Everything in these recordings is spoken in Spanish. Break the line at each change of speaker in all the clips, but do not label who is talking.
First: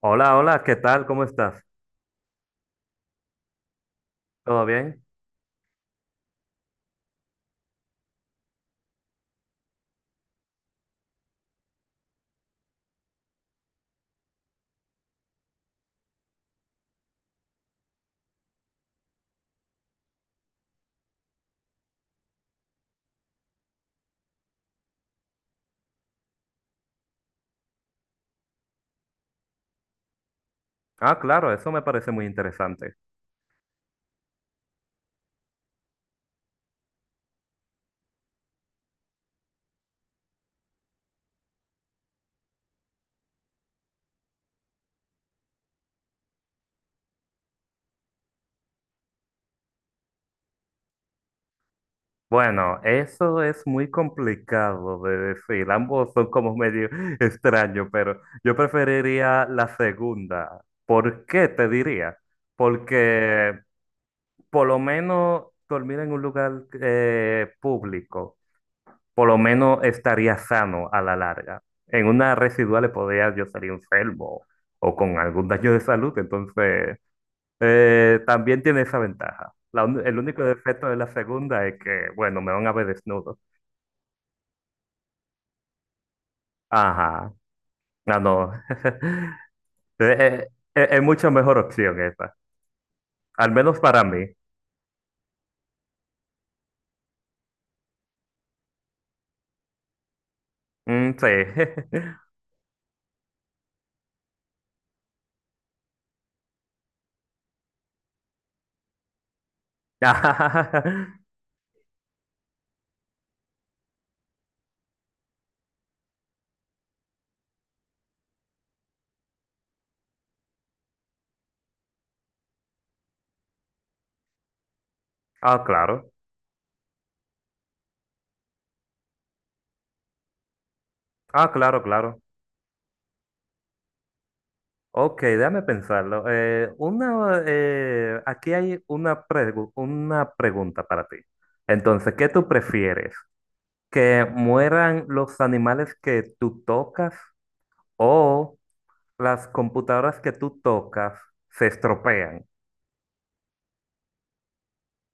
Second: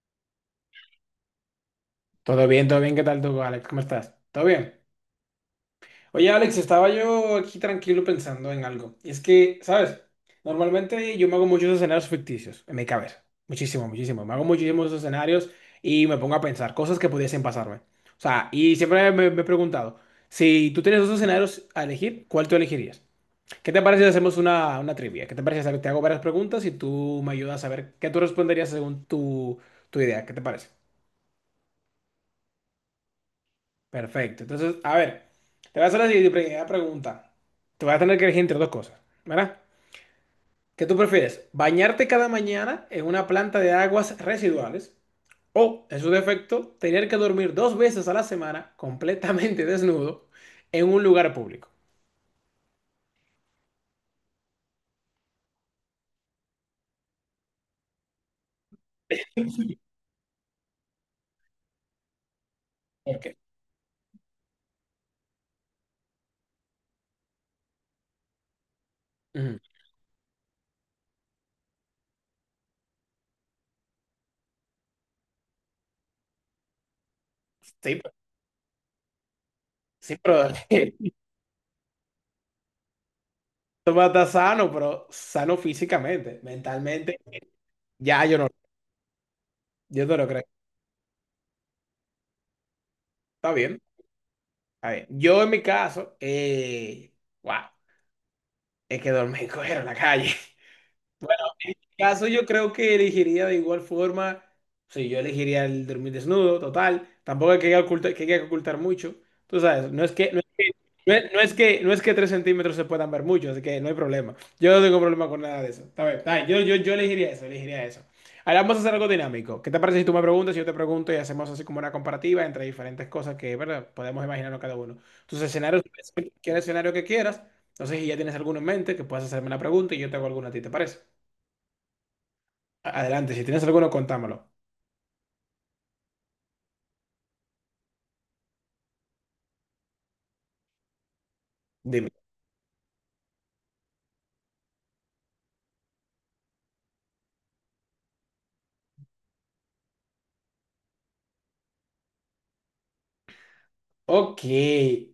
Hola, hola, ¿qué tal? ¿Cómo estás?
Todo bien, ¿qué tal tú, Alex? ¿Cómo estás? ¿Todo
¿Todo
bien?
bien?
Oye, Alex, estaba yo aquí tranquilo pensando en algo. Y es que, ¿sabes? Normalmente yo me hago muchos escenarios ficticios en mi cabeza. Muchísimo, muchísimo. Me hago muchísimos escenarios y me pongo a pensar cosas que pudiesen pasarme. O sea, y siempre me he preguntado, si tú tienes dos escenarios a elegir, ¿cuál tú elegirías? ¿Qué te parece si hacemos una trivia? ¿Qué te parece si te hago varias preguntas y tú me ayudas a ver qué tú responderías según tu idea? ¿Qué te parece?
Ah, claro, eso me parece muy interesante.
Perfecto. Entonces, a ver, te voy a hacer la siguiente primera pregunta. Te voy a tener que elegir entre dos cosas, ¿verdad? ¿Qué tú prefieres? ¿Bañarte cada mañana en una planta de aguas residuales o, en su defecto, tener que dormir dos veces a la semana completamente desnudo en un lugar público?
Bueno, eso es muy complicado de decir. Ambos son como medio extraños, pero yo preferiría la segunda. ¿Por qué te diría?
¿Qué?
Porque por lo menos dormir en un lugar público, por lo
Ujú.
menos estaría sano a la larga. En una residual le podría yo salir enfermo o con algún daño de salud, entonces...
Sí, pero-
También tiene esa ventaja.
sí,
El único
pero
defecto de la segunda es que, bueno, me van a ver desnudo.
tú vas a estar sano, pero sano físicamente, mentalmente.
Ajá, no,
Ya,
no.
yo no lo creo.
Eh, es mucho mejor opción esa, al
Está
menos
bien,
para mí.
está bien. Yo en mi caso, wow. Es que dormí y cogieron la calle.
Mm, sí.
Bueno, en mi caso yo creo que elegiría de igual forma, sí, yo elegiría el dormir desnudo, total, tampoco hay que ocultar, que hay que ocultar mucho, tú sabes, no es que 3 centímetros se puedan ver mucho, así que no hay problema, yo no tengo problema con nada de eso, está bien, yo elegiría eso, elegiría eso. Ahora vamos a hacer algo dinámico. ¿Qué te parece si tú me preguntas y yo te pregunto y hacemos así como una comparativa entre diferentes cosas que, ¿verdad? Podemos imaginarnos cada uno. Tus
Ah,
escenarios,
claro.
cualquier escenario que quieras. No sé si ya tienes alguno en mente que puedas hacerme la pregunta y yo te hago alguna a ti, ¿te parece?
Ah, claro, claro.
Adelante, si tienes alguno, contámelo.
Ok, déjame pensarlo. Aquí hay una pregunta para ti.
Dime.
Entonces, ¿qué tú prefieres? ¿Que mueran los animales que tú tocas? ¿O las computadoras que tú tocas se estropean?
Ok,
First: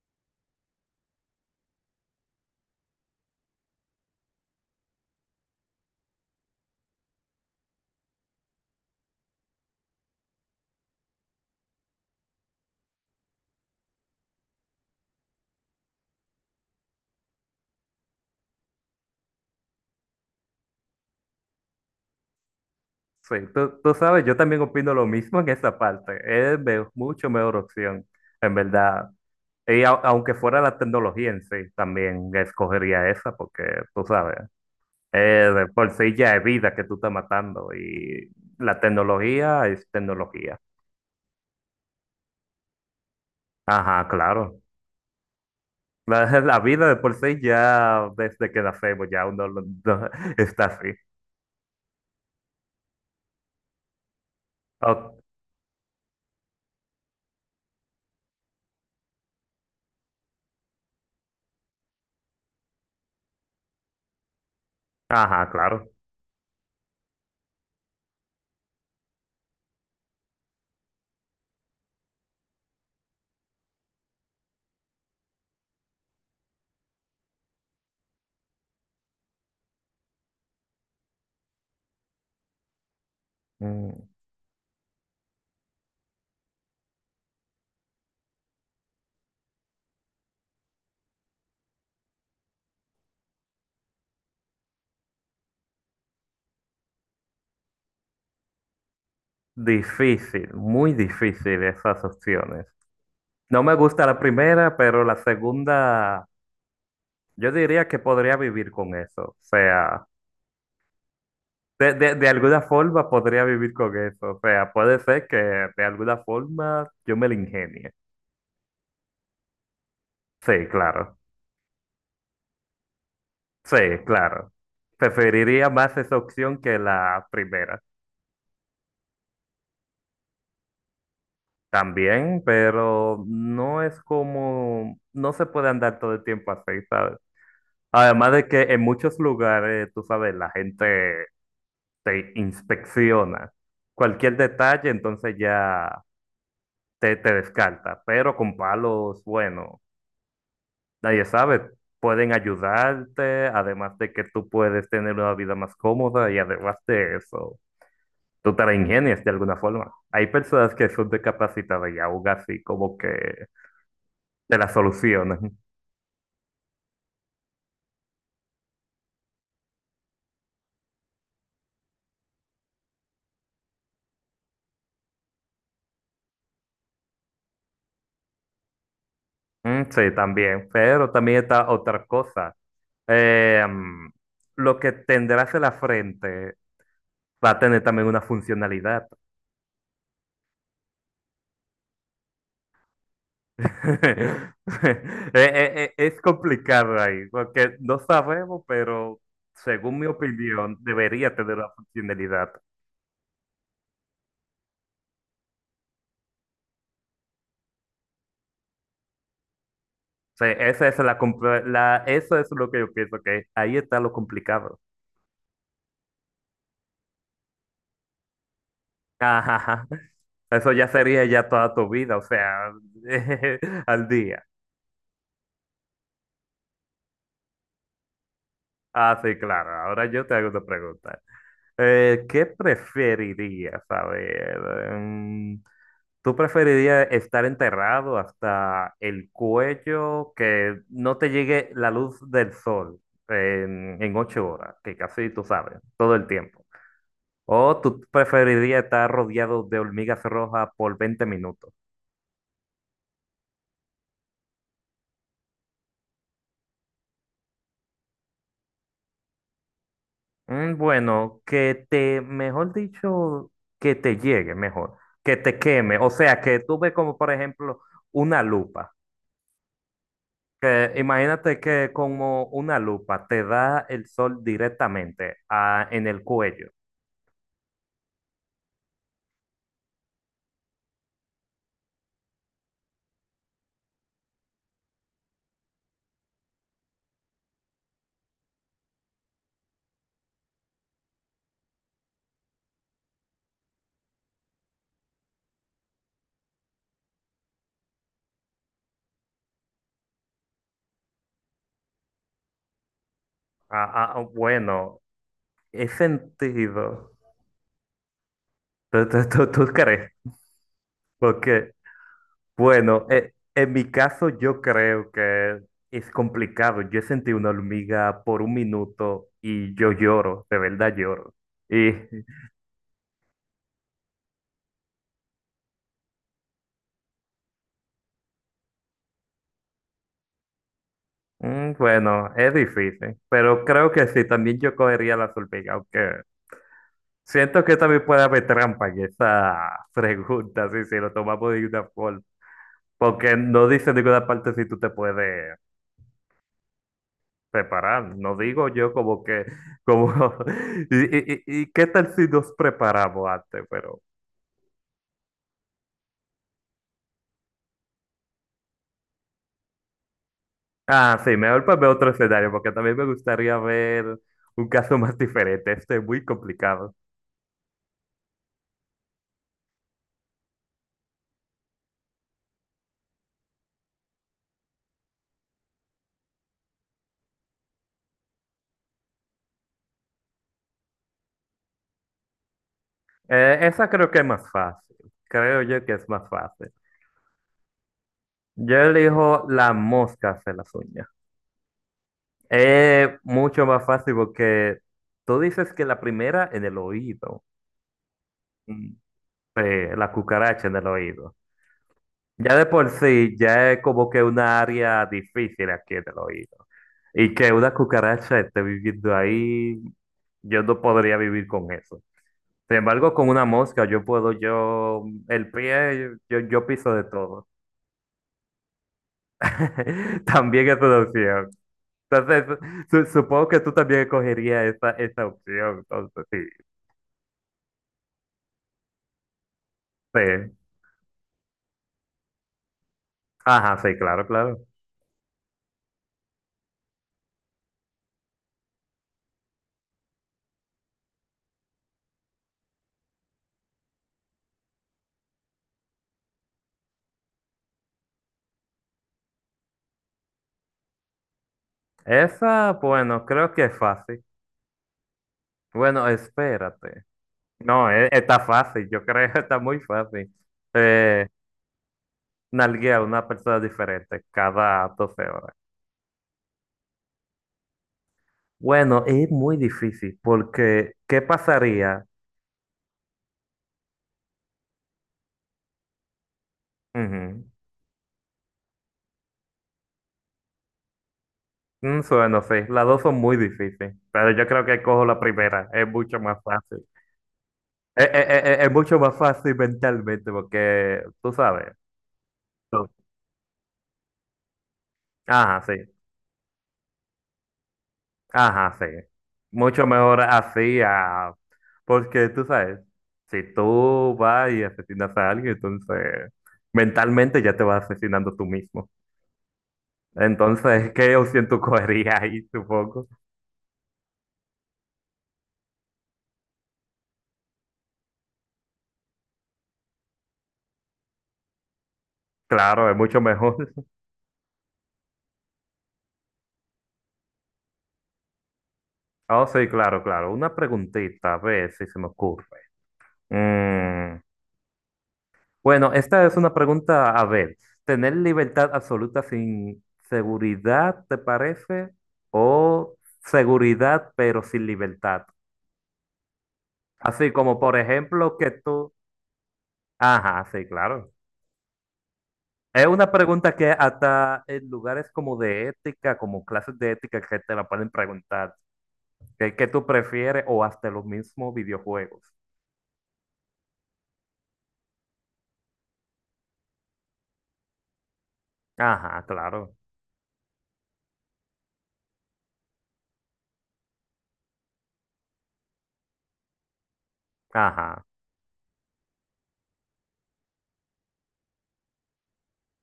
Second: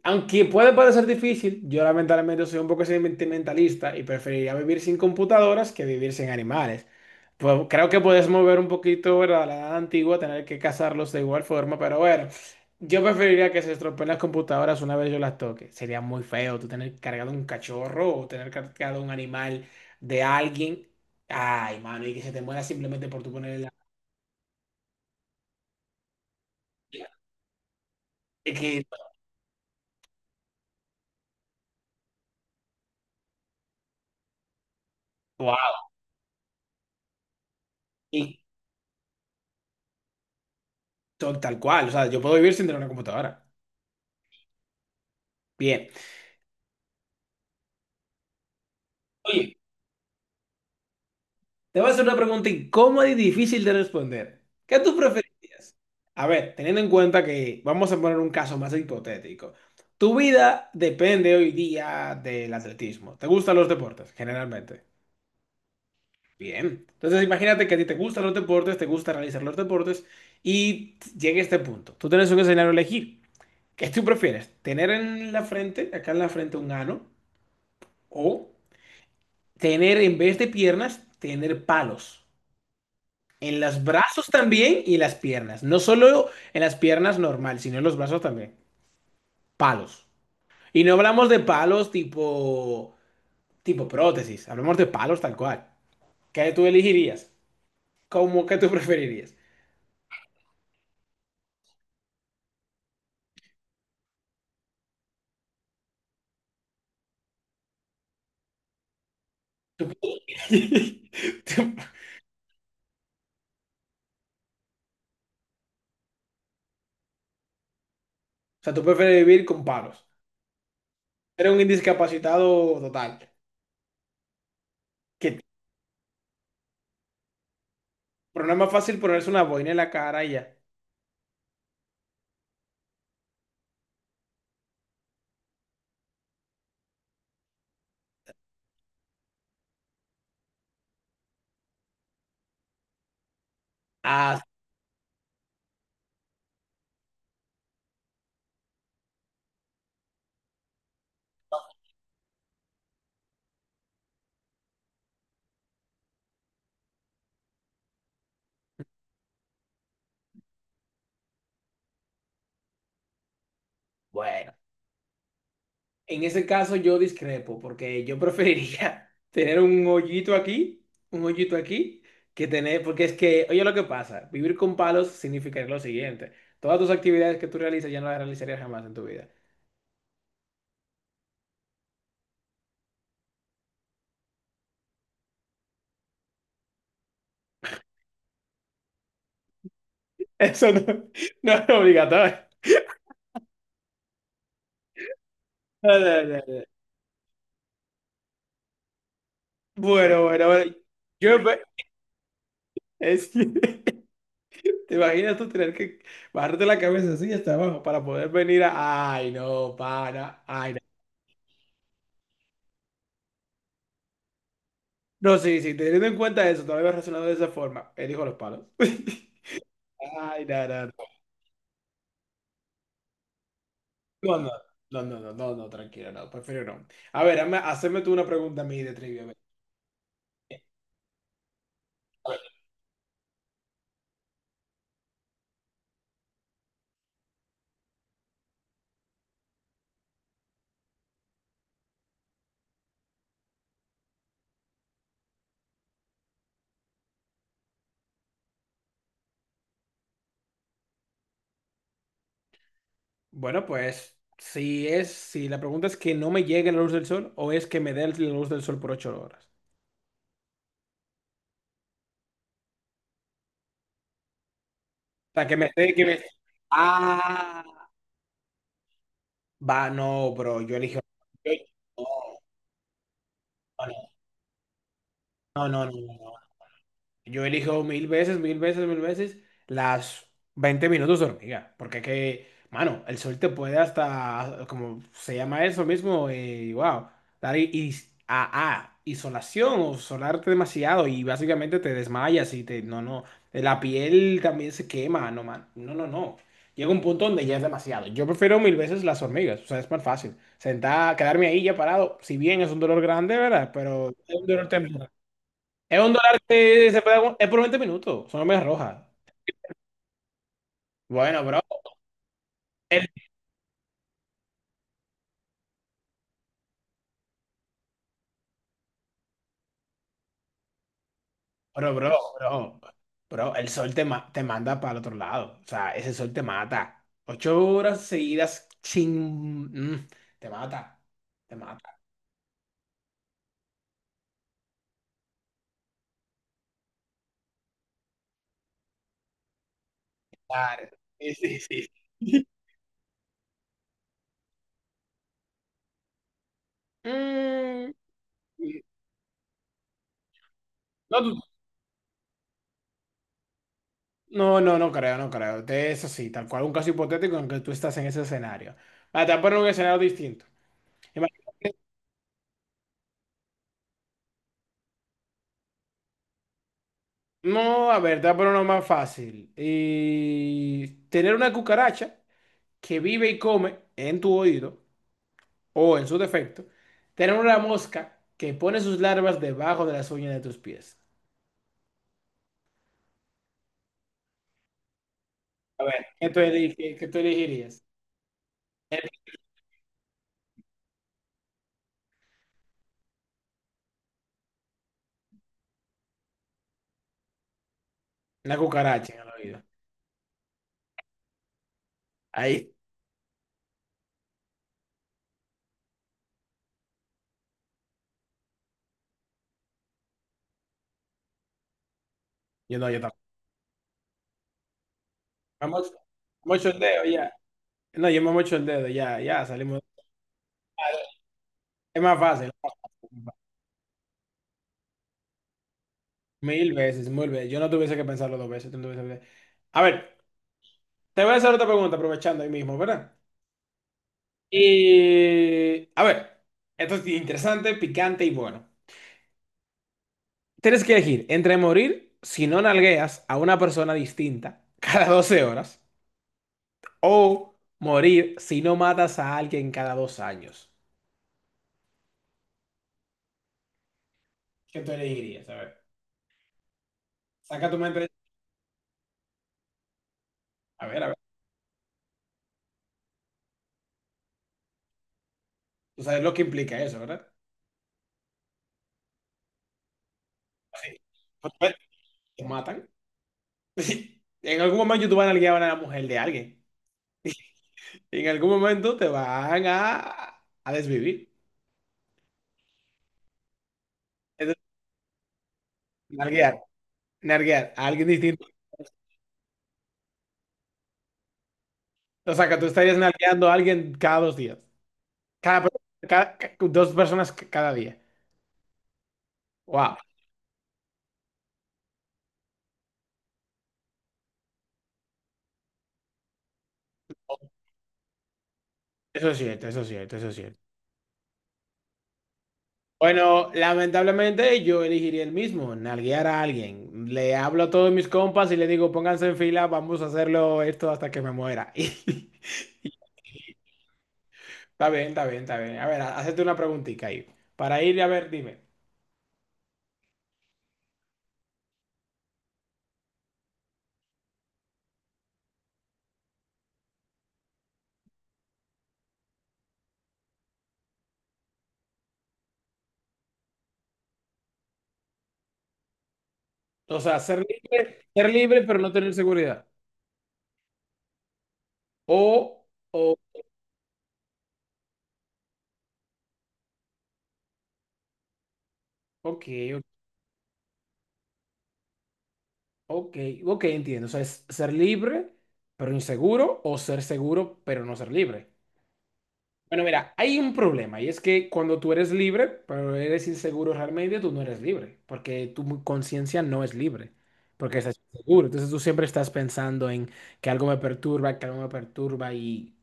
aunque puede parecer difícil, yo lamentablemente soy un poco sentimentalista y preferiría vivir sin computadoras que vivir sin animales. Pues creo que puedes mover un poquito, ¿verdad? La edad antigua, tener que cazarlos de igual forma, pero bueno, yo preferiría que se estropeen las computadoras una vez yo las toque. Sería muy feo tú tener cargado un cachorro o tener cargado un animal de alguien. Ay, mano, y que se te muera simplemente por tú
Sí,
ponerle la...
tú sabes, yo también opino lo mismo en esa parte. Mucho mejor opción, en
Es que,
verdad. Aunque fuera la tecnología en sí, también escogería esa porque, tú sabes, de
wow.
por sí ya es vida que tú estás matando y la tecnología es tecnología.
Tal cual, o sea, yo puedo vivir sin tener una computadora.
Ajá, claro.
Bien.
La vida de por sí ya desde que nacemos
Oye,
está así.
te voy a hacer una pregunta incómoda y difícil de responder. ¿Qué tú
O-
preferirías? A ver, teniendo en cuenta que vamos a poner un caso más hipotético. Tu vida depende hoy día del atletismo. ¿Te gustan los deportes, generalmente?
ajá, claro.
Bien. Entonces, imagínate que a ti te gustan los deportes, te gusta realizar los deportes y llega este punto. Tú tienes un escenario a elegir. ¿Qué tú prefieres? ¿Tener en la frente, acá en la frente, un ano, o tener en vez de piernas, tener palos? En los
Mm.
brazos también y en las piernas. No solo en las piernas normal, sino en los brazos también. Palos. Y no hablamos de palos tipo prótesis. Hablamos de palos tal cual. ¿Qué tú elegirías? ¿Cómo que tú preferirías?
Difícil, muy difícil esas opciones. No me gusta la primera, pero la segunda, yo diría que podría vivir con eso. O sea, de alguna forma podría vivir con eso. O sea, puede ser que de alguna forma yo me la ingenie.
O sea, tú prefieres vivir con palos.
Sí, claro.
Eres un indiscapacitado total.
Sí, claro.
Que,
Preferiría más esa opción que la primera.
pero no es más fácil ponerse una boina en la cara y ya.
También, pero no es como, no se puede andar todo el tiempo así, ¿sabes? Además de que en muchos lugares, tú sabes, la gente te inspecciona. Cualquier
Ah,
detalle, entonces ya te descarta. Pero con palos, bueno, nadie sabe. Pueden ayudarte, además de que tú puedes tener una vida más cómoda y además de eso, tú te la ingenias de alguna forma. Hay personas que son discapacitadas y aún así como que
bueno.
te la solucionan.
En ese caso yo discrepo, porque yo preferiría tener un hoyito aquí, que tener, porque es que, oye, lo que pasa, vivir con palos significaría lo siguiente: todas tus actividades que tú realizas ya no las realizarías jamás en tu vida.
Mm, sí, también. Pero también está otra cosa. Eh, mm, lo que tendrás en la frente va a tener también una funcionalidad.
Eso no, no es obligatorio. No,
Es
no, no, no.
complicado ahí, porque no sabemos, pero según mi
Bueno, bueno, bueno,
opinión, debería
yo
tener
ve-
una funcionalidad. O
es que, ¿te imaginas tú tener que bajarte la cabeza así hasta abajo para poder venir a, ay, no, para,
sea,
ay,
esa es eso es lo que yo pienso, que ahí está lo complicado.
no, sí, sí, teniendo en cuenta eso, no lo había razonado de esa forma? Elijo los palos.
Ajá, ajá.
Ay, no,
Eso ya
no,
sería ya toda tu vida, o sea, al
no,
día.
no, no, no, no, no, no, tranquilo, no, prefiero no. A ver, haceme tú una pregunta a mí de
Ah,
trivia. A
sí,
ver.
claro. Ahora yo te hago una pregunta. ¿Qué preferirías? A ver, em, ¿tú preferirías estar enterrado hasta el cuello, que no te llegue la luz del sol en 8 horas, que casi tú sabes, todo el tiempo? ¿O tú preferirías estar rodeado de hormigas rojas por 20 minutos?
Bueno, pues, si la pregunta es que no me llegue la luz del sol o es que me dé la luz del sol por 8 horas.
Mm, bueno, que te, mejor dicho, que te llegue mejor,
O
que
sea, que
te
me esté,
queme,
que
o
me...
sea, que tú ves como, por
Ah,
ejemplo, una lupa.
va, no, bro, yo
Que
elijo... yo-
imagínate que como una lupa te da el sol directamente
No, no, no, no,
en
no, no,
el
no,
cuello.
yo elijo mil veces, mil veces, mil veces las 20 minutos de hormiga, porque que, mano, el sol te puede hasta, como se llama eso mismo, wow, dar isolación o solarte demasiado y básicamente te desmayas y te, no, no, la piel también se quema, no, man, no, no, no. Llega un punto donde ya es demasiado. Yo prefiero mil veces las hormigas, o sea, es más fácil. Sentar, quedarme ahí ya parado, si bien es un dolor grande, ¿verdad?
Ah,
Pero
ah, ah,
es un dolor
bueno,
temporal.
es
Es un dólar que se
sentido.
puede, es por 20 minutos. Son medias rojas.
Tú crees?
Bueno, bro.
Porque, bueno,
El,
en mi caso yo creo que es complicado. Yo sentí una hormiga por 1 minuto y yo lloro, de verdad lloro. Y
bro, bro, bro. Bro, el sol te, ma- te manda para el otro lado. O sea, ese sol te mata. 8 horas seguidas sin... mm, te mata. Te
Mm,
mata.
bueno, es difícil, pero creo que sí, también yo cogería la solvega, aunque siento que también puede haber trampa en esa pregunta, sí,
Claro.
si lo
Sí,
tomamos
sí,
de una
sí.
forma, porque no dice en ninguna parte si tú te puedes
Mm,
preparar, no digo yo como que, como, y,
no,
y, y y qué tal si nos preparamos antes, pero,
no, no, no creo, no creo. Eso sí, tal cual, un caso hipotético en que tú estás en ese escenario. Ah, te voy a poner un escenario distinto.
ah, sí, mejor
Imagínate.
para ver otro escenario, porque también me gustaría ver un caso más diferente, este es muy complicado.
No, a ver, dámelo uno más fácil. Y tener una cucaracha que vive y come en tu oído o, en su defecto, tener una mosca que pone sus larvas debajo de las uñas de tus pies.
Esa creo que es más fácil. Creo yo
A
que
ver,
es más fácil.
¿qué tú elegirías?
Yo
Eh,
elijo la mosca hacer las uñas. Es mucho más fácil porque tú dices que la primera en el oído.
Una
Mm.
cucaracha en el oído.
La cucaracha en el oído. Ya de
Ahí.
por sí, ya es como que una área difícil aquí en el oído. Y que una cucaracha esté viviendo ahí, yo no podría vivir con eso. Sin
Yo no, yo
embargo,
tampoco.
con una mosca yo puedo, yo, el
Me mocho
pie,
me
yo
mocho el
piso de
dedo ya.
todo.
No, yo me mocho el dedo ya, ya salimos.
También es una opción.
Es más fácil.
Entonces, supongo que tú también escogerías esa opción. Entonces, sí,
Mil veces, mil veces. Yo no tuviese que pensarlo dos veces. Tú no tuviese que- A ver.
sí.
Te voy a hacer otra pregunta aprovechando ahí mismo, ¿verdad?
Ajá, sí, claro, claro.
Y a ver, esto es interesante, picante y bueno. Tienes que elegir entre morir si no nalgueas a una persona distinta cada 12 horas o morir si no matas a alguien cada 2 años.
Esa, bueno, creo que es fácil.
¿Qué tú elegirías? A ver,
Bueno, espérate.
saca tu
No,
mente.
está fácil, yo creo que está muy fácil.
A ver, a ver.
Eh, Nalguea a una persona diferente cada 12 horas.
Tú sabes lo que implica eso, ¿verdad?
Bueno, es muy difícil porque,
Sí.
¿qué
Pues, a ver,
pasaría?
te matan. En algún momento tú vas a nalguear a una mujer de alguien.
Ujú.
En algún momento te van a desvivir.
Mm, bueno, sí, las dos son muy difíciles, pero yo creo que cojo la primera, es mucho más
Nalguear,
fácil.
nalguear, a alguien distinto.
Es mucho más fácil mentalmente porque tú sabes.
O sea, que tú
tú-
estarías nalgueando a alguien cada 2 días.
Ajá,
Cada,
sí.
per- cada- ca- Dos personas cada día.
Ajá, sí. Mucho
Wow,
mejor así a... Porque tú sabes, si tú vas y asesinas a alguien, entonces mentalmente ya te vas asesinando tú mismo.
eso es cierto, eso es cierto, eso es cierto.
Entonces, ¿qué opción tú cogerías ahí, supongo?
Bueno, lamentablemente yo elegiría el mismo, nalguear a alguien. Le hablo a todos mis compas y le digo, pónganse en fila, vamos a hacerlo esto hasta que me muera. Está
Claro, es mucho mejor.
bien, está bien, está bien. A ver, hazte una preguntita ahí. Para ir, a ver, dime.
Oh, sí, claro, claro. Una preguntita, a ver si se me ocurre. Mm. Bueno, esta es una pregunta, a ver, ¿tener libertad absoluta sin seguridad, te parece? ¿O seguridad pero sin libertad?
O sea,
Así como, por
ser
ejemplo, que
libre pero
tú...
no tener seguridad.
Ajá, sí, claro.
O,
Es una
o,
pregunta que hasta en lugares como de ética, como clases de ética, que te la pueden preguntar. ¿Qué
ok.
tú prefieres? O hasta los mismos videojuegos.
Ok, ok, entiendo. O sea, es ser libre pero inseguro, o ser seguro pero no ser libre.
Ajá, claro.
Bueno, mira, hay un problema, y es que cuando tú eres libre pero eres inseguro realmente, tú no eres libre, porque tu conciencia no es libre, porque estás
Ajá,
inseguro. Entonces tú siempre estás pensando en que algo me perturba, que algo me perturba, y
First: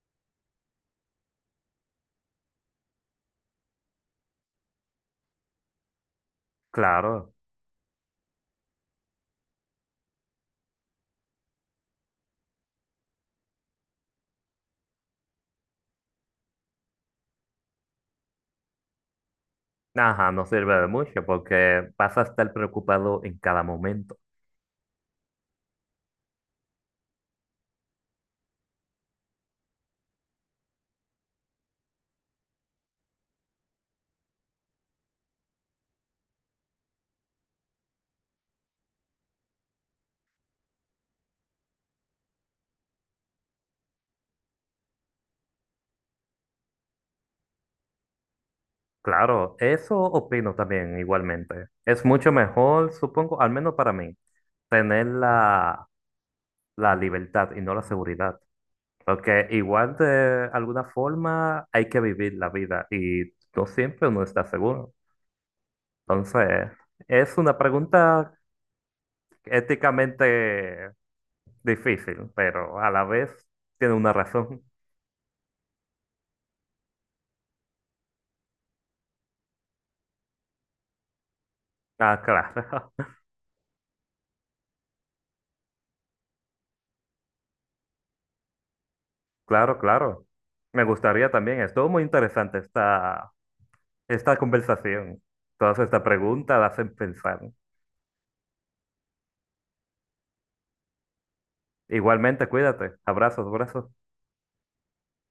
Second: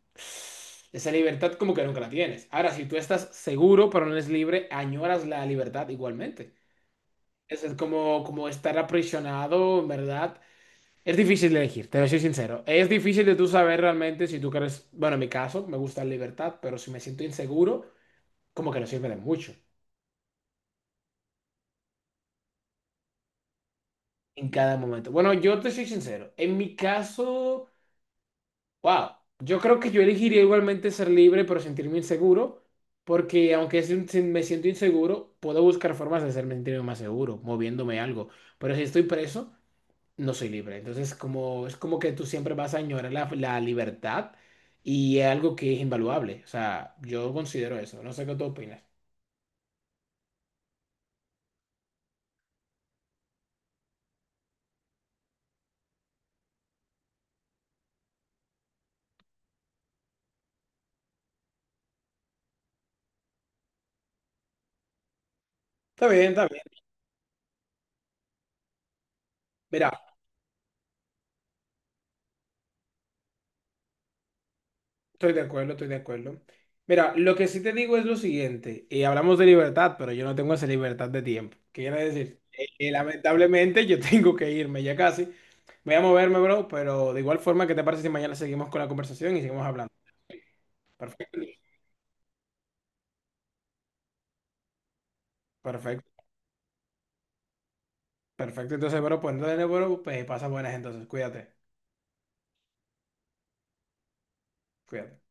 esa libertad como que nunca la tienes. Ahora, si tú estás seguro pero no eres libre, añoras la libertad igualmente.
claro.
Eso es como, como estar aprisionado, en verdad. Es difícil de elegir, te lo soy sincero. Es difícil de tú saber realmente si tú quieres, bueno, en mi caso, me gusta la libertad, pero si me siento inseguro, como que no sirve de mucho
Ajá, no sirve de mucho porque vas a estar preocupado en cada momento.
en cada momento. Bueno, yo te soy sincero. En mi caso, wow, yo creo que yo elegiría igualmente ser libre, pero sentirme inseguro, porque si me siento inseguro, puedo buscar formas de hacerme sentirme más seguro, moviéndome algo. Pero si estoy preso... no soy libre. Entonces, como, es como que tú siempre vas a añorar la libertad, y es algo que es invaluable. O sea, yo considero eso. No sé qué tú opinas.
Claro, eso opino también igualmente. Es mucho mejor, supongo, al menos para mí, tener la libertad y no la seguridad. Porque igual de alguna forma hay que vivir la vida y no siempre uno está seguro.
Está bien, está bien.
Entonces, es una pregunta
Mira,
éticamente difícil, pero a la vez tiene una razón.
estoy de acuerdo, estoy de acuerdo. Mira, lo que sí te digo es lo siguiente, y hablamos de libertad, pero yo no tengo esa libertad de tiempo. ¿Qué quiere
Ah,
decir?
claro,
Lamentablemente yo tengo que irme ya casi. Voy a moverme, bro, pero de igual forma, ¿qué te parece si mañana seguimos con la conversación y seguimos
claro,
hablando?
claro. Me gustaría
Perfecto,
también, estuvo muy interesante esta. Esta conversación, todas estas
perfecto,
preguntas las hacen pensar.
perfecto. Entonces, bro, pues pasa buenas entonces, cuídate.
Igualmente, cuídate. Abrazos, abrazos.
Cuídate.